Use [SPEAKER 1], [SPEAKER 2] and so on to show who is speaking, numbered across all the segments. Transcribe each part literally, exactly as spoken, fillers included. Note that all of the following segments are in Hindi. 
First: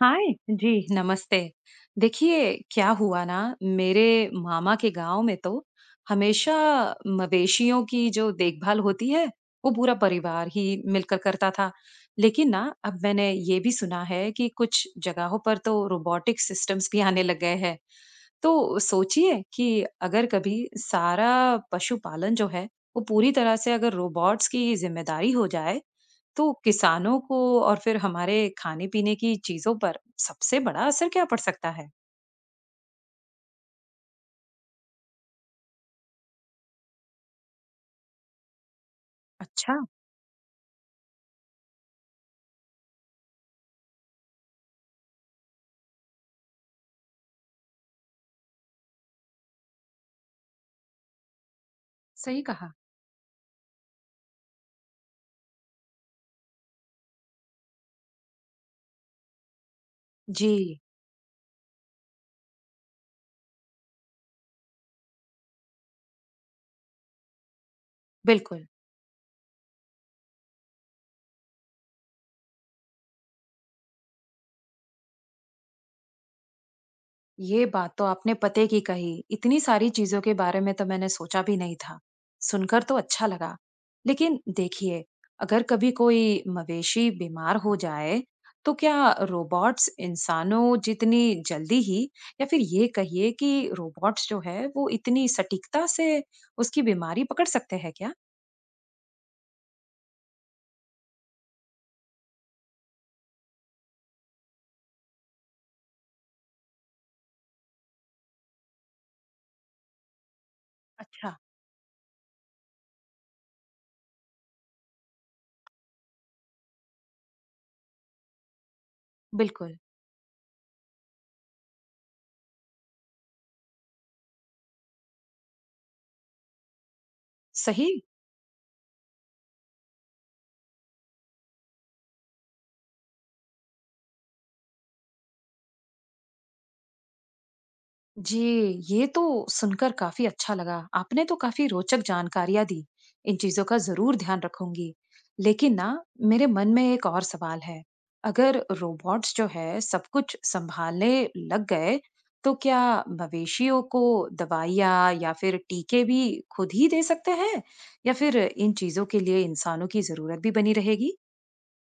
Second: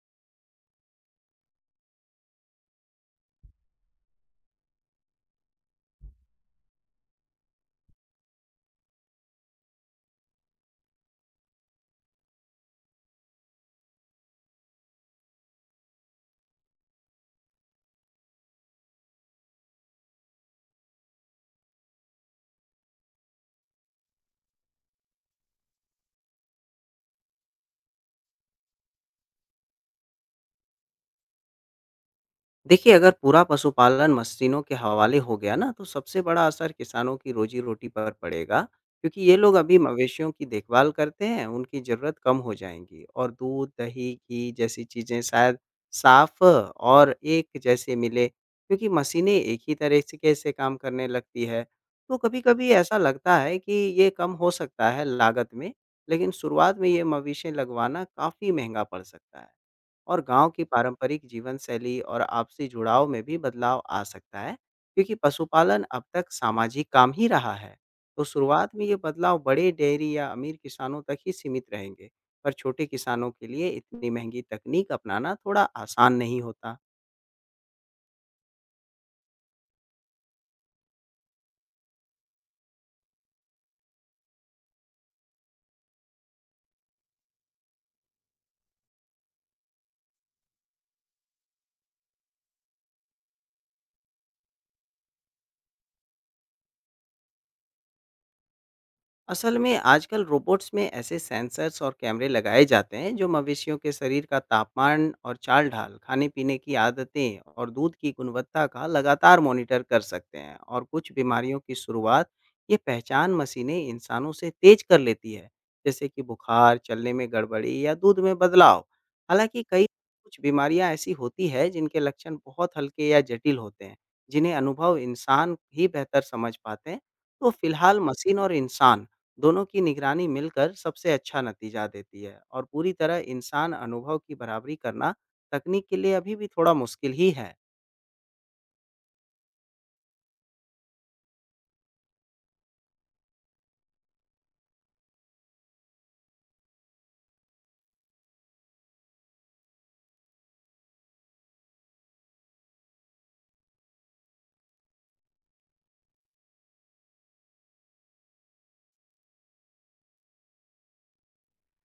[SPEAKER 1] हाय जी। नमस्ते। देखिए, क्या हुआ ना, मेरे मामा के गांव में तो हमेशा मवेशियों की जो देखभाल होती है वो पूरा परिवार ही मिलकर करता था। लेकिन ना, अब मैंने ये भी सुना है कि कुछ जगहों पर तो रोबोटिक सिस्टम्स भी आने लग गए हैं। तो सोचिए कि अगर कभी सारा पशुपालन जो है वो पूरी तरह से अगर रोबोट्स की जिम्मेदारी हो जाए, तो किसानों को और फिर हमारे खाने पीने की चीजों पर सबसे बड़ा असर क्या पड़ सकता है।
[SPEAKER 2] देखिए, अगर पूरा पशुपालन मशीनों के हवाले हो गया ना, तो सबसे बड़ा असर किसानों की रोज़ी-रोटी पर पड़ेगा, क्योंकि ये लोग
[SPEAKER 1] अच्छा।
[SPEAKER 2] अभी मवेशियों की देखभाल करते हैं, उनकी ज़रूरत कम हो जाएँगी और दूध, दही, घी जैसी चीज़ें शायद साफ़ और एक जैसे मिले, क्योंकि मशीनें एक ही तरीके से काम करने लगती है। तो
[SPEAKER 1] सही
[SPEAKER 2] कभी-कभी
[SPEAKER 1] कहा।
[SPEAKER 2] ऐसा लगता है कि ये कम हो सकता है लागत में, लेकिन शुरुआत में ये मवेशी लगवाना काफ़ी महँगा पड़ सकता है। और गांव की
[SPEAKER 1] जी।
[SPEAKER 2] पारंपरिक जीवन शैली और आपसी जुड़ाव में भी बदलाव आ सकता है क्योंकि पशुपालन अब तक सामाजिक काम ही रहा है। तो
[SPEAKER 1] बिल्कुल।
[SPEAKER 2] शुरुआत में ये बदलाव बड़े डेयरी या अमीर किसानों तक ही सीमित रहेंगे। पर छोटे किसानों के लिए इतनी महंगी तकनीक अपनाना थोड़ा आसान नहीं होता।
[SPEAKER 1] ये बात तो आपने पते की कही, इतनी सारी चीजों के बारे में तो मैंने सोचा भी नहीं था। सुनकर तो अच्छा लगा। लेकिन देखिए, अगर कभी कोई मवेशी बीमार हो जाए तो क्या रोबोट्स इंसानों जितनी जल्दी ही, या फिर ये कहिए कि रोबोट्स जो है वो इतनी सटीकता से उसकी बीमारी पकड़ सकते हैं क्या।
[SPEAKER 2] असल में आजकल रोबोट्स में ऐसे सेंसर्स और कैमरे लगाए जाते हैं जो मवेशियों के शरीर का तापमान और चाल ढाल, खाने पीने की आदतें और दूध की गुणवत्ता का लगातार मॉनिटर कर सकते हैं, और कुछ
[SPEAKER 1] अच्छा।
[SPEAKER 2] बीमारियों की शुरुआत ये पहचान मशीनें इंसानों से तेज कर लेती है, जैसे कि बुखार, चलने में गड़बड़ी या दूध में बदलाव। हालांकि
[SPEAKER 1] बिल्कुल।
[SPEAKER 2] कई कुछ बीमारियां ऐसी होती है जिनके लक्षण बहुत हल्के या जटिल होते हैं, जिन्हें अनुभव इंसान ही बेहतर समझ पाते हैं। तो
[SPEAKER 1] सही।
[SPEAKER 2] फिलहाल मशीन और इंसान दोनों की निगरानी मिलकर सबसे अच्छा नतीजा देती है, और पूरी तरह इंसान अनुभव की बराबरी करना तकनीक के लिए अभी भी थोड़ा मुश्किल ही है।
[SPEAKER 1] जी। ये तो सुनकर काफी अच्छा लगा, आपने तो काफी रोचक जानकारियां दी। इन चीजों का जरूर ध्यान रखूंगी। लेकिन ना, मेरे मन में एक और सवाल है। अगर रोबोट्स जो है सब कुछ संभालने लग गए, तो क्या मवेशियों को दवाइयाँ या फिर टीके भी खुद ही दे सकते हैं, या फिर इन चीजों के लिए इंसानों की जरूरत भी बनी रहेगी।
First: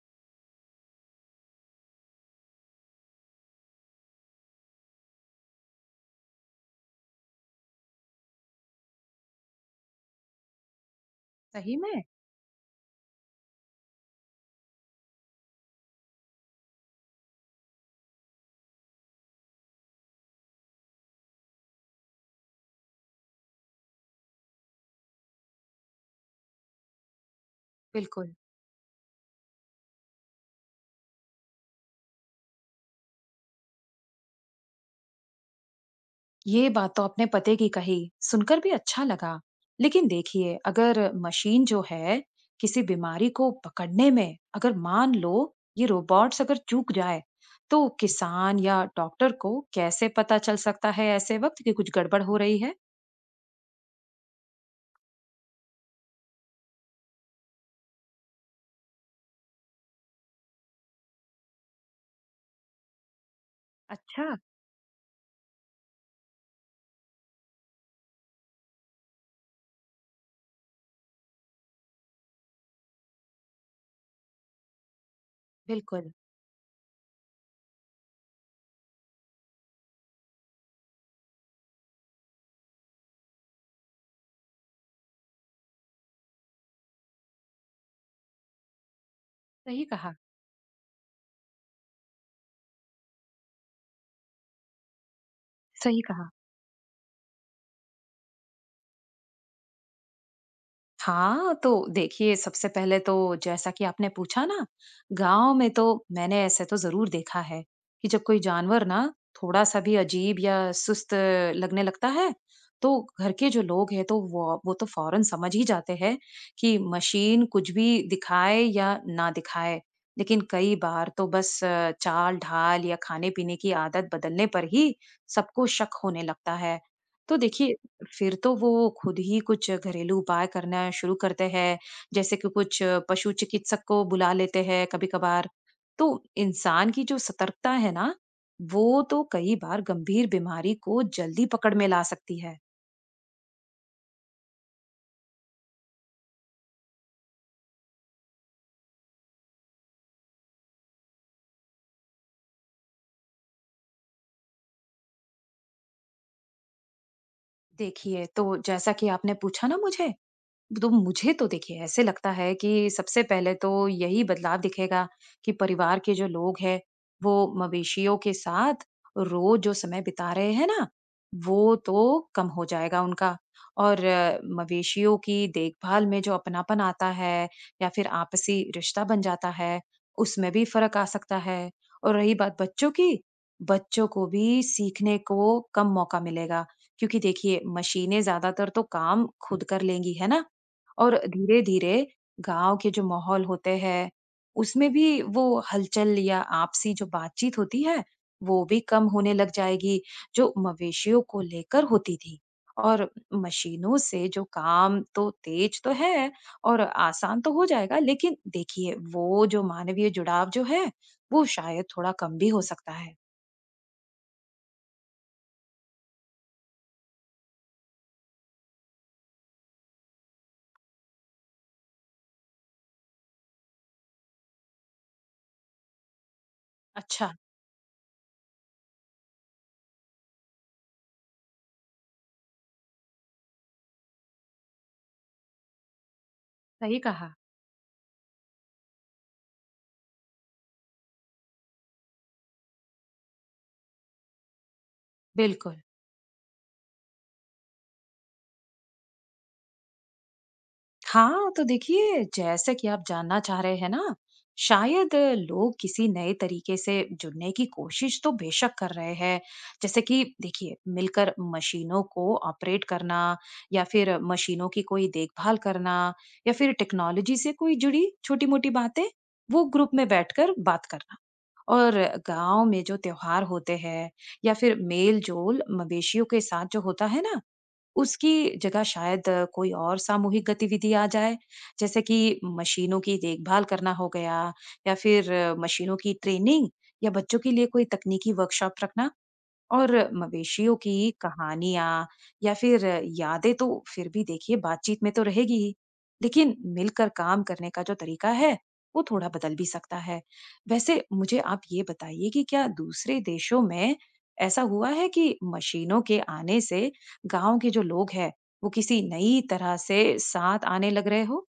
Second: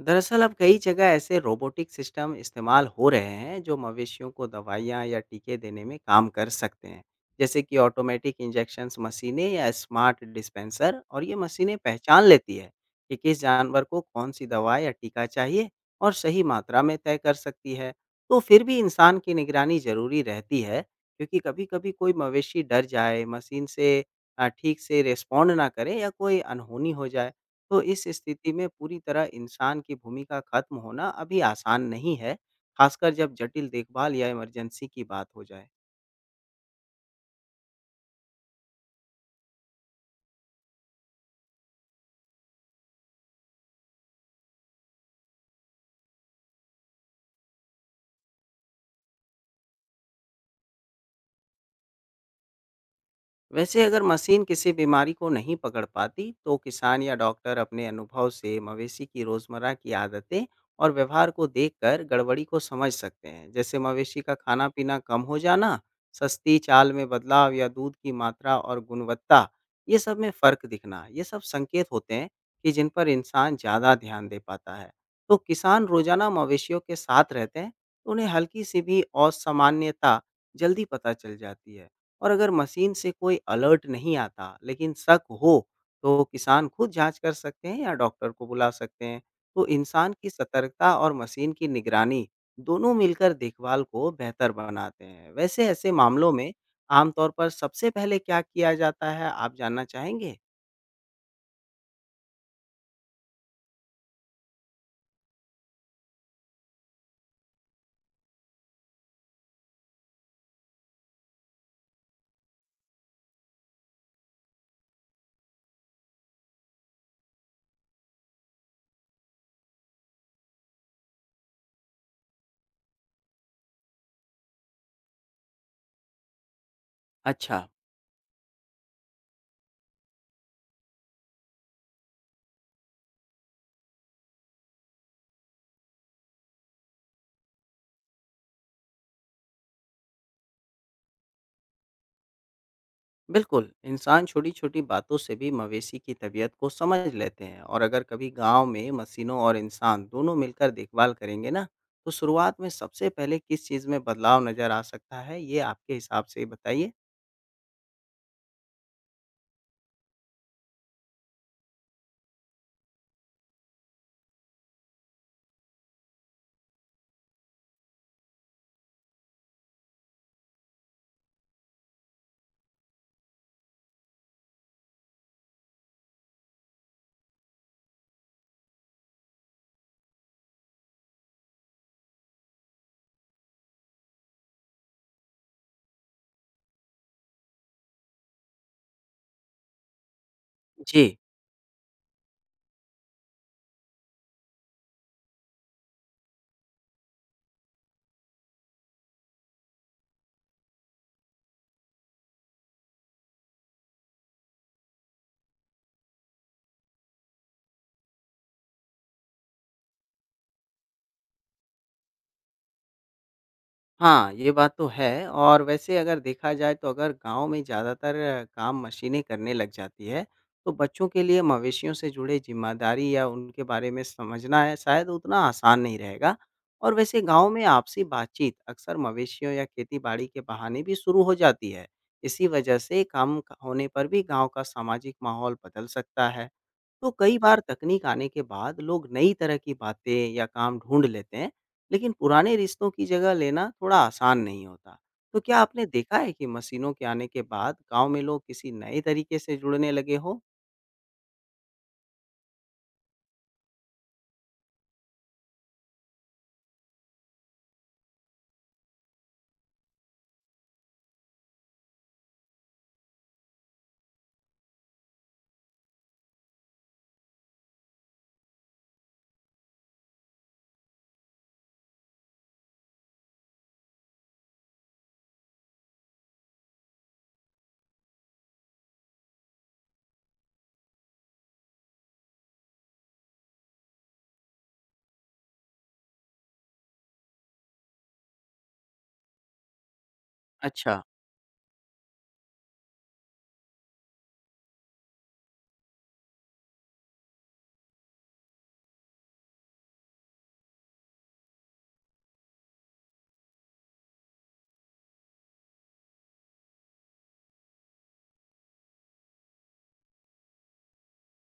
[SPEAKER 2] दरअसल अब कई जगह ऐसे रोबोटिक सिस्टम इस्तेमाल हो रहे हैं जो मवेशियों को दवाइयाँ या टीके देने में काम कर सकते हैं, जैसे कि ऑटोमेटिक इंजेक्शन मशीनें या स्मार्ट डिस्पेंसर। और ये मशीनें
[SPEAKER 1] सही में।
[SPEAKER 2] पहचान लेती है कि किस जानवर को कौन सी दवा या टीका चाहिए और सही मात्रा में तय कर सकती है। तो फिर भी इंसान की निगरानी जरूरी रहती है, क्योंकि कभी कभी कोई मवेशी डर जाए मशीन से, अ, ठीक से रिस्पॉन्ड ना करे या कोई अनहोनी हो जाए, तो इस
[SPEAKER 1] बिल्कुल।
[SPEAKER 2] स्थिति में पूरी तरह इंसान की भूमिका खत्म होना अभी आसान नहीं है, खासकर जब जटिल देखभाल या इमरजेंसी की बात हो जाए।
[SPEAKER 1] ये बात तो आपने पते की कही, सुनकर भी अच्छा लगा। लेकिन देखिए, अगर मशीन जो है किसी बीमारी को पकड़ने में अगर मान लो ये रोबोट्स अगर चूक जाए, तो किसान या डॉक्टर को कैसे पता चल सकता है ऐसे वक्त कि कुछ गड़बड़ हो रही है।
[SPEAKER 2] वैसे अगर मशीन किसी बीमारी को नहीं पकड़ पाती, तो किसान या डॉक्टर अपने अनुभव से मवेशी की रोजमर्रा की आदतें और व्यवहार को देखकर गड़बड़ी को समझ सकते हैं, जैसे मवेशी
[SPEAKER 1] अच्छा।
[SPEAKER 2] का खाना पीना कम हो जाना, सस्ती चाल में बदलाव या दूध की मात्रा और गुणवत्ता, ये सब में फर्क दिखना। ये सब संकेत होते हैं कि जिन पर इंसान ज़्यादा ध्यान दे पाता है। तो किसान
[SPEAKER 1] बिल्कुल।
[SPEAKER 2] रोजाना मवेशियों के साथ रहते हैं, तो उन्हें हल्की सी भी असामान्यता जल्दी पता चल जाती है। और अगर मशीन से कोई अलर्ट नहीं आता, लेकिन शक हो, तो किसान खुद जाँच कर सकते हैं या डॉक्टर को बुला सकते हैं। तो
[SPEAKER 1] सही
[SPEAKER 2] इंसान
[SPEAKER 1] कहा।
[SPEAKER 2] की सतर्कता और मशीन की निगरानी, दोनों मिलकर देखभाल को बेहतर बनाते हैं। वैसे ऐसे
[SPEAKER 1] सही कहा।
[SPEAKER 2] मामलों में आमतौर पर सबसे पहले क्या किया जाता है, आप जानना चाहेंगे?
[SPEAKER 1] हाँ, तो देखिए सबसे पहले तो जैसा कि आपने पूछा ना, गाँव में तो मैंने ऐसे तो ज़रूर देखा है कि जब कोई जानवर ना थोड़ा-सा भी अजीब या सुस्त लगने लगता है, तो घर के जो लोग हैं तो वो वो तो फ़ौरन समझ ही जाते हैं कि मशीन कुछ भी दिखाए या ना दिखाए। लेकिन कई बार तो बस चाल-ढाल या खाने-पीने की आदत बदलने पर ही सबको शक होने लगता है। तो
[SPEAKER 2] अच्छा।
[SPEAKER 1] देखिए, फिर तो वो खुद ही कुछ घरेलू उपाय करना शुरू करते हैं, जैसे कि कुछ पशु चिकित्सक को बुला लेते हैं कभी कभार। तो इंसान की जो सतर्कता है ना, वो तो कई बार गंभीर बीमारी को जल्दी पकड़ में ला सकती है।
[SPEAKER 2] बिल्कुल, इंसान छोटी-छोटी बातों से भी मवेशी की तबीयत को समझ लेते हैं, और अगर कभी गांव में मशीनों और इंसान दोनों मिलकर देखभाल करेंगे ना, तो शुरुआत में सबसे पहले किस चीज़ में बदलाव नज़र आ सकता है, ये आपके हिसाब से बताइए?
[SPEAKER 1] देखिए तो जैसा कि आपने पूछा ना मुझे, तो मुझे तो देखिए ऐसे लगता है कि सबसे पहले तो यही बदलाव दिखेगा कि परिवार के जो लोग हैं वो मवेशियों के साथ रोज जो समय बिता रहे हैं ना, वो तो कम हो जाएगा उनका। और अ, मवेशियों की देखभाल में जो अपनापन आता है या फिर आपसी रिश्ता बन जाता है उसमें भी फर्क आ सकता है। और रही बात बच्चों की, बच्चों को भी सीखने को कम मौका मिलेगा, क्योंकि देखिए मशीनें ज्यादातर तो काम खुद कर लेंगी है ना।
[SPEAKER 2] जी।
[SPEAKER 1] और धीरे-धीरे गाँव के जो माहौल होते हैं, उसमें भी वो हलचल या आपसी जो बातचीत होती है, वो भी कम होने लग जाएगी, जो मवेशियों को लेकर होती थी। और मशीनों से जो काम तो तेज तो है और आसान तो हो जाएगा, लेकिन देखिए वो जो मानवीय जुड़ाव जो है, वो शायद थोड़ा कम भी हो सकता है।
[SPEAKER 2] हाँ, ये बात तो है। और वैसे अगर देखा जाए, तो अगर गाँव में ज़्यादातर काम मशीनें करने लग जाती है, तो बच्चों के लिए मवेशियों से जुड़े ज़िम्मेदारी या उनके बारे में समझना है शायद उतना आसान नहीं रहेगा। और वैसे
[SPEAKER 1] अच्छा।
[SPEAKER 2] गाँव में आपसी बातचीत अक्सर मवेशियों या खेती-बाड़ी के बहाने भी शुरू हो जाती है। इसी वजह से काम क होने पर भी गाँव का सामाजिक माहौल बदल सकता है।
[SPEAKER 1] सही
[SPEAKER 2] तो
[SPEAKER 1] कहा।
[SPEAKER 2] कई बार तकनीक आने के बाद लोग नई तरह की बातें या काम ढूंढ लेते हैं, लेकिन पुराने रिश्तों की जगह लेना थोड़ा आसान नहीं होता। तो क्या
[SPEAKER 1] बिल्कुल।
[SPEAKER 2] आपने देखा है कि मशीनों के आने के बाद गांव में लोग किसी नए तरीके से जुड़ने लगे हो?
[SPEAKER 1] हाँ, तो देखिए जैसे कि आप जानना चाह रहे हैं ना, शायद अ, लोग किसी नए तरीके से जुड़ने की कोशिश तो बेशक कर रहे हैं। जैसे कि देखिए मिलकर मशीनों को ऑपरेट करना, या फिर मशीनों की कोई देखभाल करना, या फिर टेक्नोलॉजी से कोई जुड़ी छोटी-मोटी बातें, वो ग्रुप में बैठकर बात करना। और गाँव में जो त्योहार होते हैं या फिर मेल-जोल मवेशियों के साथ जो होता है ना, उसकी जगह शायद अ, कोई और सामूहिक गतिविधि आ जाए, जैसे कि मशीनों की देखभाल करना हो गया, या फिर अ, मशीनों की ट्रेनिंग या बच्चों के लिए कोई तकनीकी वर्कशॉप रखना। और मवेशियों की
[SPEAKER 2] अच्छा।
[SPEAKER 1] कहानियां या फिर यादें तो फिर भी देखिए बातचीत में तो रहेगी ही, लेकिन मिलकर काम करने का जो तरीका है वो थोड़ा बदल भी सकता है। वैसे मुझे आप ये बताइए कि क्या दूसरे देशों में ऐसा हुआ है कि मशीनों के आने से गांव के जो लोग हैं वो किसी नई तरह से साथ आने लग रहे हो।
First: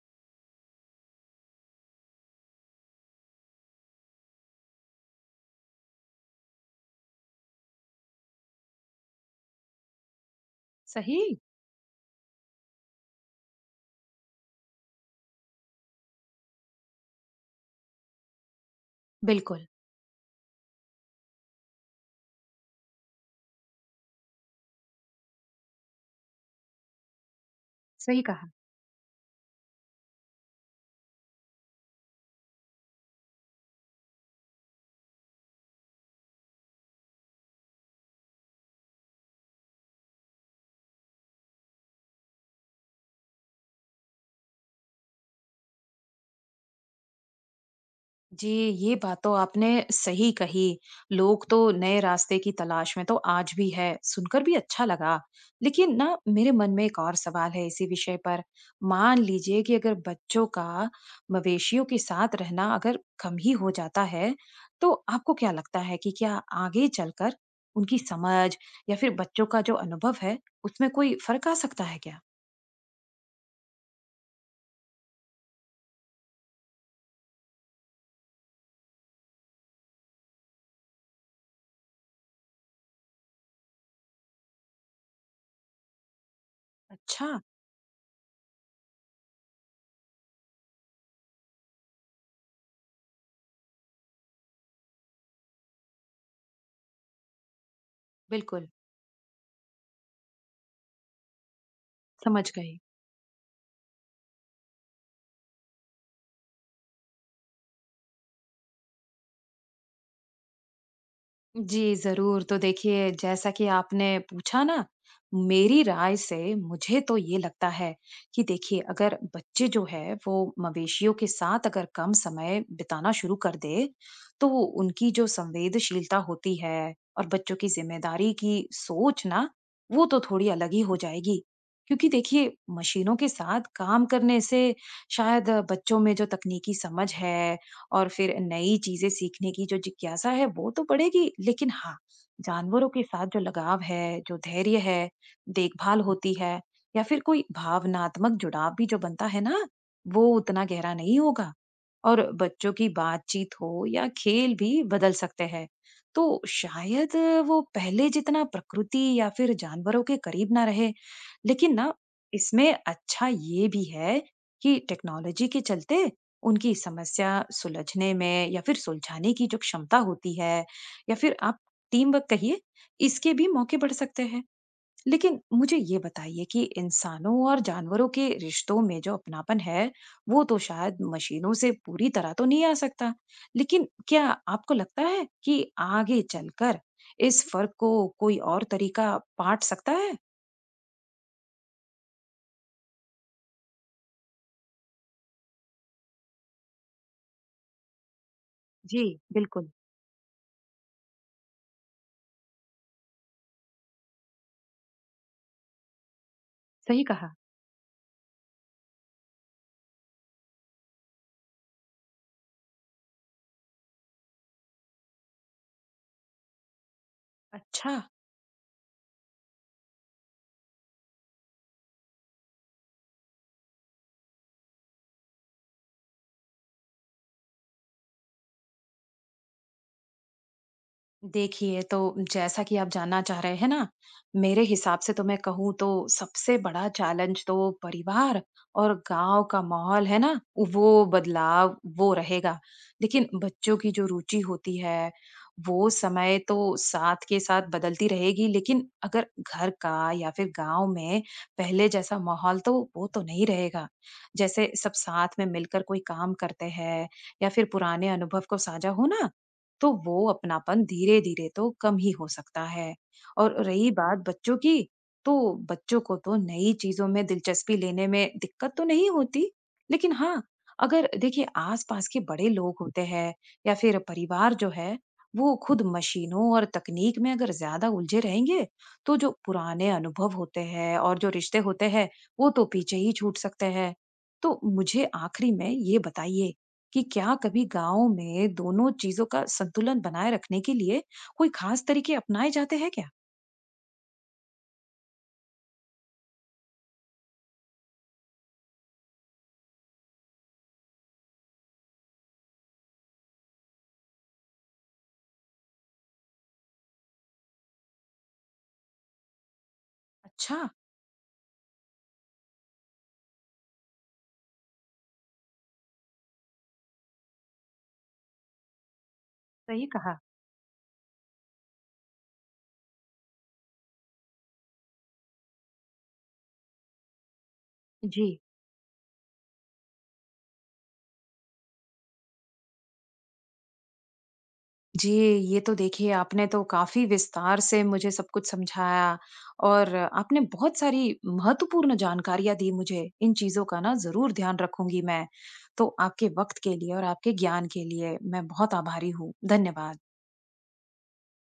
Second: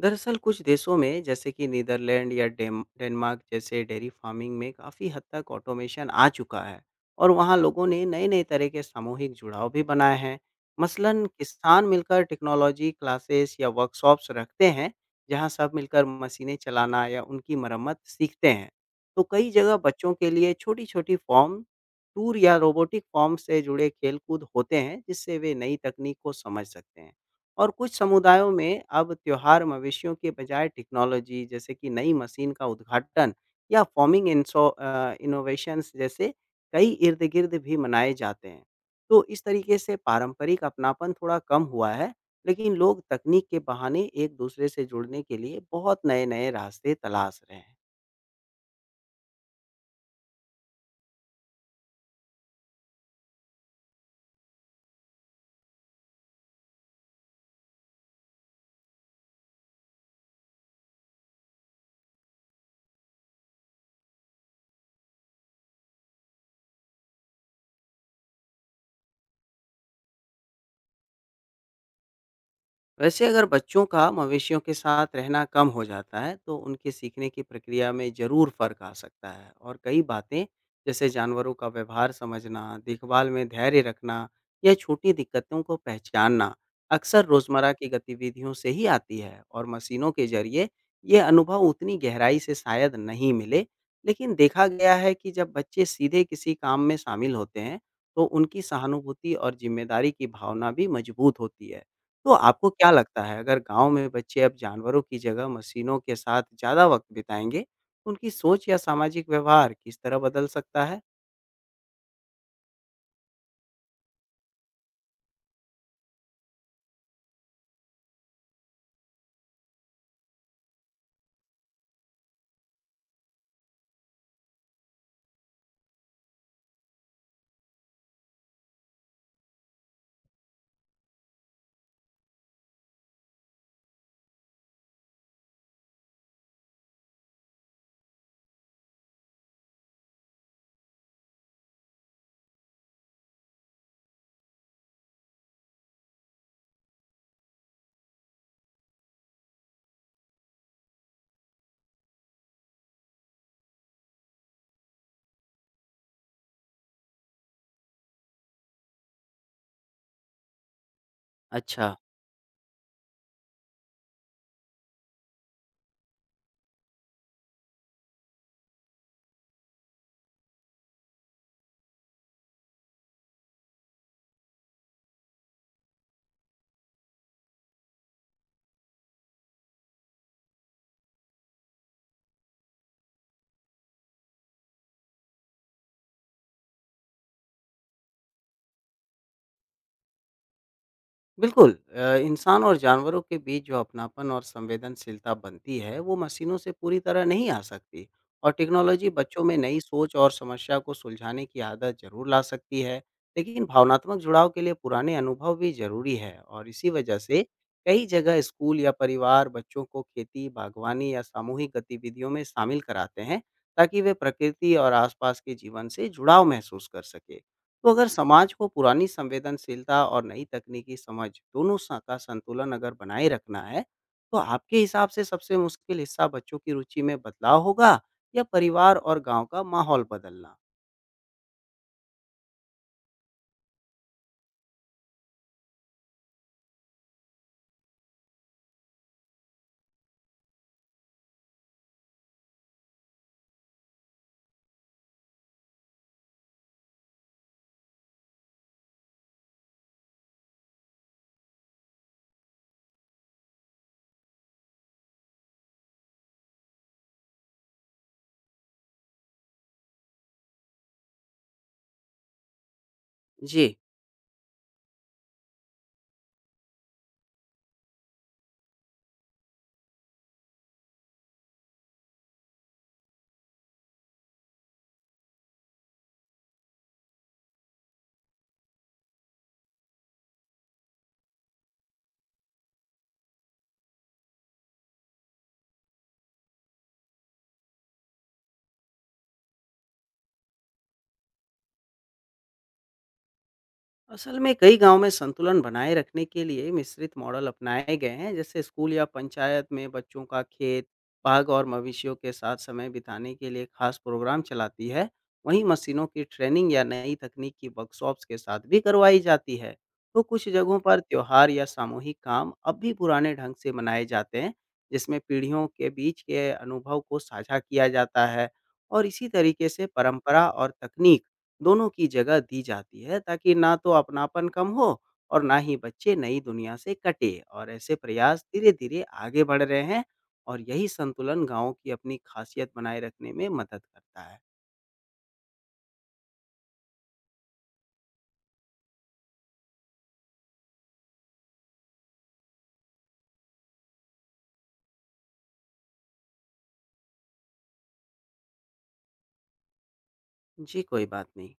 [SPEAKER 2] दरअसल कुछ देशों में, जैसे कि नीदरलैंड या डेन- डेनमार्क जैसे डेयरी फार्मिंग में काफ़ी हद तक ऑटोमेशन आ चुका है, और वहाँ लोगों ने नए नए तरह के सामूहिक जुड़ाव भी बनाए हैं। मसलन
[SPEAKER 1] सही।
[SPEAKER 2] किसान मिलकर टेक्नोलॉजी क्लासेस या वर्कशॉप्स रखते हैं जहाँ सब मिलकर मशीनें चलाना या उनकी मरम्मत सीखते हैं। तो कई
[SPEAKER 1] बिल्कुल।
[SPEAKER 2] जगह बच्चों के लिए छोटी छोटी फॉर्म टूर या रोबोटिक फॉर्म से जुड़े खेलकूद होते हैं, जिससे वे नई तकनीक को समझ सकते हैं। और कुछ
[SPEAKER 1] सही कहा।
[SPEAKER 2] समुदायों में अब त्योहार मवेशियों के बजाय टेक्नोलॉजी, जैसे कि नई मशीन का उद्घाटन या फॉर्मिंग इंसो इनोवेशंस जैसे कई इर्द गिर्द भी मनाए जाते हैं। तो इस तरीके से पारंपरिक अपनापन थोड़ा कम हुआ है, लेकिन लोग तकनीक के बहाने एक दूसरे से जुड़ने के लिए बहुत नए नए रास्ते तलाश रहे हैं।
[SPEAKER 1] जी, ये बात तो आपने सही कही। लोग तो नए रास्ते की तलाश में तो आज भी है, सुनकर भी अच्छा लगा। लेकिन ना मेरे मन में एक और सवाल है इसी विषय पर। मान लीजिए कि अगर बच्चों का मवेशियों के साथ रहना अगर कम ही हो जाता है, तो आपको क्या लगता है कि क्या आगे चलकर उनकी समझ या फिर बच्चों का जो अनुभव है, उसमें कोई फर्क आ सकता है क्या?
[SPEAKER 2] वैसे अगर बच्चों का मवेशियों के साथ रहना कम हो जाता है, तो उनके सीखने की प्रक्रिया में ज़रूर फ़र्क आ सकता है, और कई बातें जैसे जानवरों का व्यवहार समझना, देखभाल में धैर्य रखना या छोटी दिक्कतों को पहचानना अक्सर
[SPEAKER 1] अच्छा।
[SPEAKER 2] रोज़मर्रा की गतिविधियों से ही आती है, और मशीनों के ज़रिए ये अनुभव उतनी गहराई से शायद नहीं मिले। लेकिन देखा गया है कि जब बच्चे सीधे किसी काम में शामिल होते हैं, तो उनकी
[SPEAKER 1] बिल्कुल।
[SPEAKER 2] सहानुभूति और जिम्मेदारी की भावना भी मजबूत होती है। तो
[SPEAKER 1] समझ
[SPEAKER 2] आपको
[SPEAKER 1] गई।
[SPEAKER 2] क्या लगता है, अगर गाँव में बच्चे अब जानवरों की जगह मशीनों के साथ ज़्यादा वक़्त बिताएँगे, तो उनकी सोच या सामाजिक व्यवहार किस तरह बदल सकता है?
[SPEAKER 1] जी, ज़रूर। तो देखिए, जैसा कि आपने पूछा ना, मेरी राय से मुझे तो ये लगता है कि देखिए, अगर बच्चे जो हैं, वो मवेशियों के साथ अगर कम समय बिताना शुरू कर दें, तो वो उनकी जो संवेदनशीलता होती है और बच्चों की ज़िम्मेदारी की सोच ना, वो तो थोड़ी अलग ही हो जाएगी। क्योंकि देखिए, मशीनों के साथ काम करने से शायद बच्चों में जो तकनीकी समझ है और फिर नई चीजें सीखने की जो जिज्ञासा है वो तो बढ़ेगी, लेकिन हाँ, जानवरों के साथ जो लगाव है, जो धैर्य है, देखभाल होती है, या फिर कोई भावनात्मक जुड़ाव भी जो बनता है ना, वो उतना गहरा नहीं होगा। और बच्चों की बातचीत हो या खेल भी बदल सकते हैं। तो शायद वो पहले जितना प्रकृति या फिर जानवरों के करीब ना रहे। लेकिन ना,
[SPEAKER 2] अच्छा।
[SPEAKER 1] इसमें अच्छा ये भी है कि टेक्नोलॉजी के चलते उनकी समस्या सुलझने में या फिर सुलझाने की जो क्षमता होती है, या फिर आप टीम वर्क कहिए, इसके भी मौके बढ़ सकते हैं। लेकिन मुझे ये बताइए कि इंसानों और जानवरों के रिश्तों में जो अपनापन है वो तो शायद मशीनों से पूरी तरह तो नहीं आ सकता, लेकिन क्या आपको लगता है कि आगे चलकर इस फर्क को कोई और तरीका पाट सकता है।
[SPEAKER 2] बिल्कुल। अ, इंसान और जानवरों के बीच जो अपनापन और संवेदनशीलता बनती है, वो मशीनों से पूरी तरह नहीं आ सकती, और
[SPEAKER 1] जी।
[SPEAKER 2] टेक्नोलॉजी बच्चों में
[SPEAKER 1] बिल्कुल।
[SPEAKER 2] नई सोच और समस्या को सुलझाने की आदत जरूर ला सकती है। लेकिन भावनात्मक जुड़ाव के लिए पुराने अनुभव भी जरूरी है, और इसी
[SPEAKER 1] सही
[SPEAKER 2] वजह
[SPEAKER 1] कहा।
[SPEAKER 2] से कई जगह स्कूल या परिवार बच्चों को खेती बागवानी या सामूहिक गतिविधियों में शामिल कराते हैं, ताकि वे प्रकृति और आसपास के जीवन से जुड़ाव महसूस कर सके। तो
[SPEAKER 1] अच्छा।
[SPEAKER 2] अगर समाज को पुरानी संवेदनशीलता और नई तकनीकी समझ दोनों सा- का संतुलन अगर बनाए रखना है, तो आपके हिसाब से सबसे मुश्किल हिस्सा बच्चों की रुचि में बदलाव होगा या परिवार और गांव का माहौल बदलना?
[SPEAKER 1] देखिए तो जैसा कि आप जानना चाह रहे हैं ना, मेरे हिसाब से तो मैं कहूँ तो सबसे बड़ा चैलेंज तो परिवार और गांव का माहौल है ना, वो बदलाव वो रहेगा। लेकिन बच्चों की जो रुचि होती है वो समय तो साथ के साथ बदलती रहेगी, लेकिन अगर घर का या फिर गांव में पहले जैसा माहौल तो वो तो नहीं रहेगा, जैसे सब साथ में मिलकर कोई काम करते हैं या फिर पुराने अनुभव को साझा होना, तो वो अपनापन धीरे-धीरे तो कम ही हो सकता है। और
[SPEAKER 2] जी।
[SPEAKER 1] रही बात बच्चों की, तो बच्चों को तो नई चीज़ों में दिलचस्पी लेने में दिक्कत तो नहीं होती, लेकिन हाँ, अगर देखिए आस-पास के बड़े लोग होते हैं या फिर परिवार जो है, वो खुद मशीनों और तकनीक में अगर ज़्यादा उलझे रहेंगे, तो जो पुराने अनुभव होते हैं और जो रिश्ते होते हैं, वो तो पीछे ही छूट सकते हैं। तो मुझे आखिरी में ये बताइए कि क्या कभी गांव में दोनों चीजों का संतुलन बनाए रखने के लिए कोई खास तरीके अपनाए जाते हैं क्या।
[SPEAKER 2] असल में कई गांव में संतुलन बनाए रखने के लिए मिश्रित मॉडल अपनाए गए हैं, जैसे स्कूल या पंचायत में बच्चों का खेत बाग और मवेशियों के साथ समय बिताने के लिए खास प्रोग्राम चलाती है। वहीं मशीनों की ट्रेनिंग या नई तकनीक की वर्कशॉप्स के साथ भी करवाई जाती है। तो कुछ
[SPEAKER 1] अच्छा।
[SPEAKER 2] जगहों पर त्योहार या सामूहिक काम अब भी पुराने ढंग से मनाए जाते हैं, जिसमें पीढ़ियों के बीच के अनुभव को साझा किया जाता है। और इसी तरीके से
[SPEAKER 1] सही कहा।
[SPEAKER 2] परंपरा और तकनीक दोनों की जगह दी जाती है, ताकि ना तो अपनापन कम हो और ना ही बच्चे नई दुनिया से कटे, और ऐसे
[SPEAKER 1] जी।
[SPEAKER 2] प्रयास धीरे धीरे आगे बढ़ रहे हैं। और यही संतुलन गाँव की अपनी खासियत बनाए रखने में मदद करता है।
[SPEAKER 1] जी। ये तो देखिए आपने तो काफी विस्तार से मुझे सब कुछ समझाया और आपने बहुत सारी महत्वपूर्ण जानकारियां दी। मुझे इन चीजों का ना जरूर ध्यान रखूंगी मैं। तो आपके वक्त के लिए और आपके ज्ञान के लिए मैं बहुत आभारी हूँ। धन्यवाद।
[SPEAKER 2] जी, कोई बात नहीं।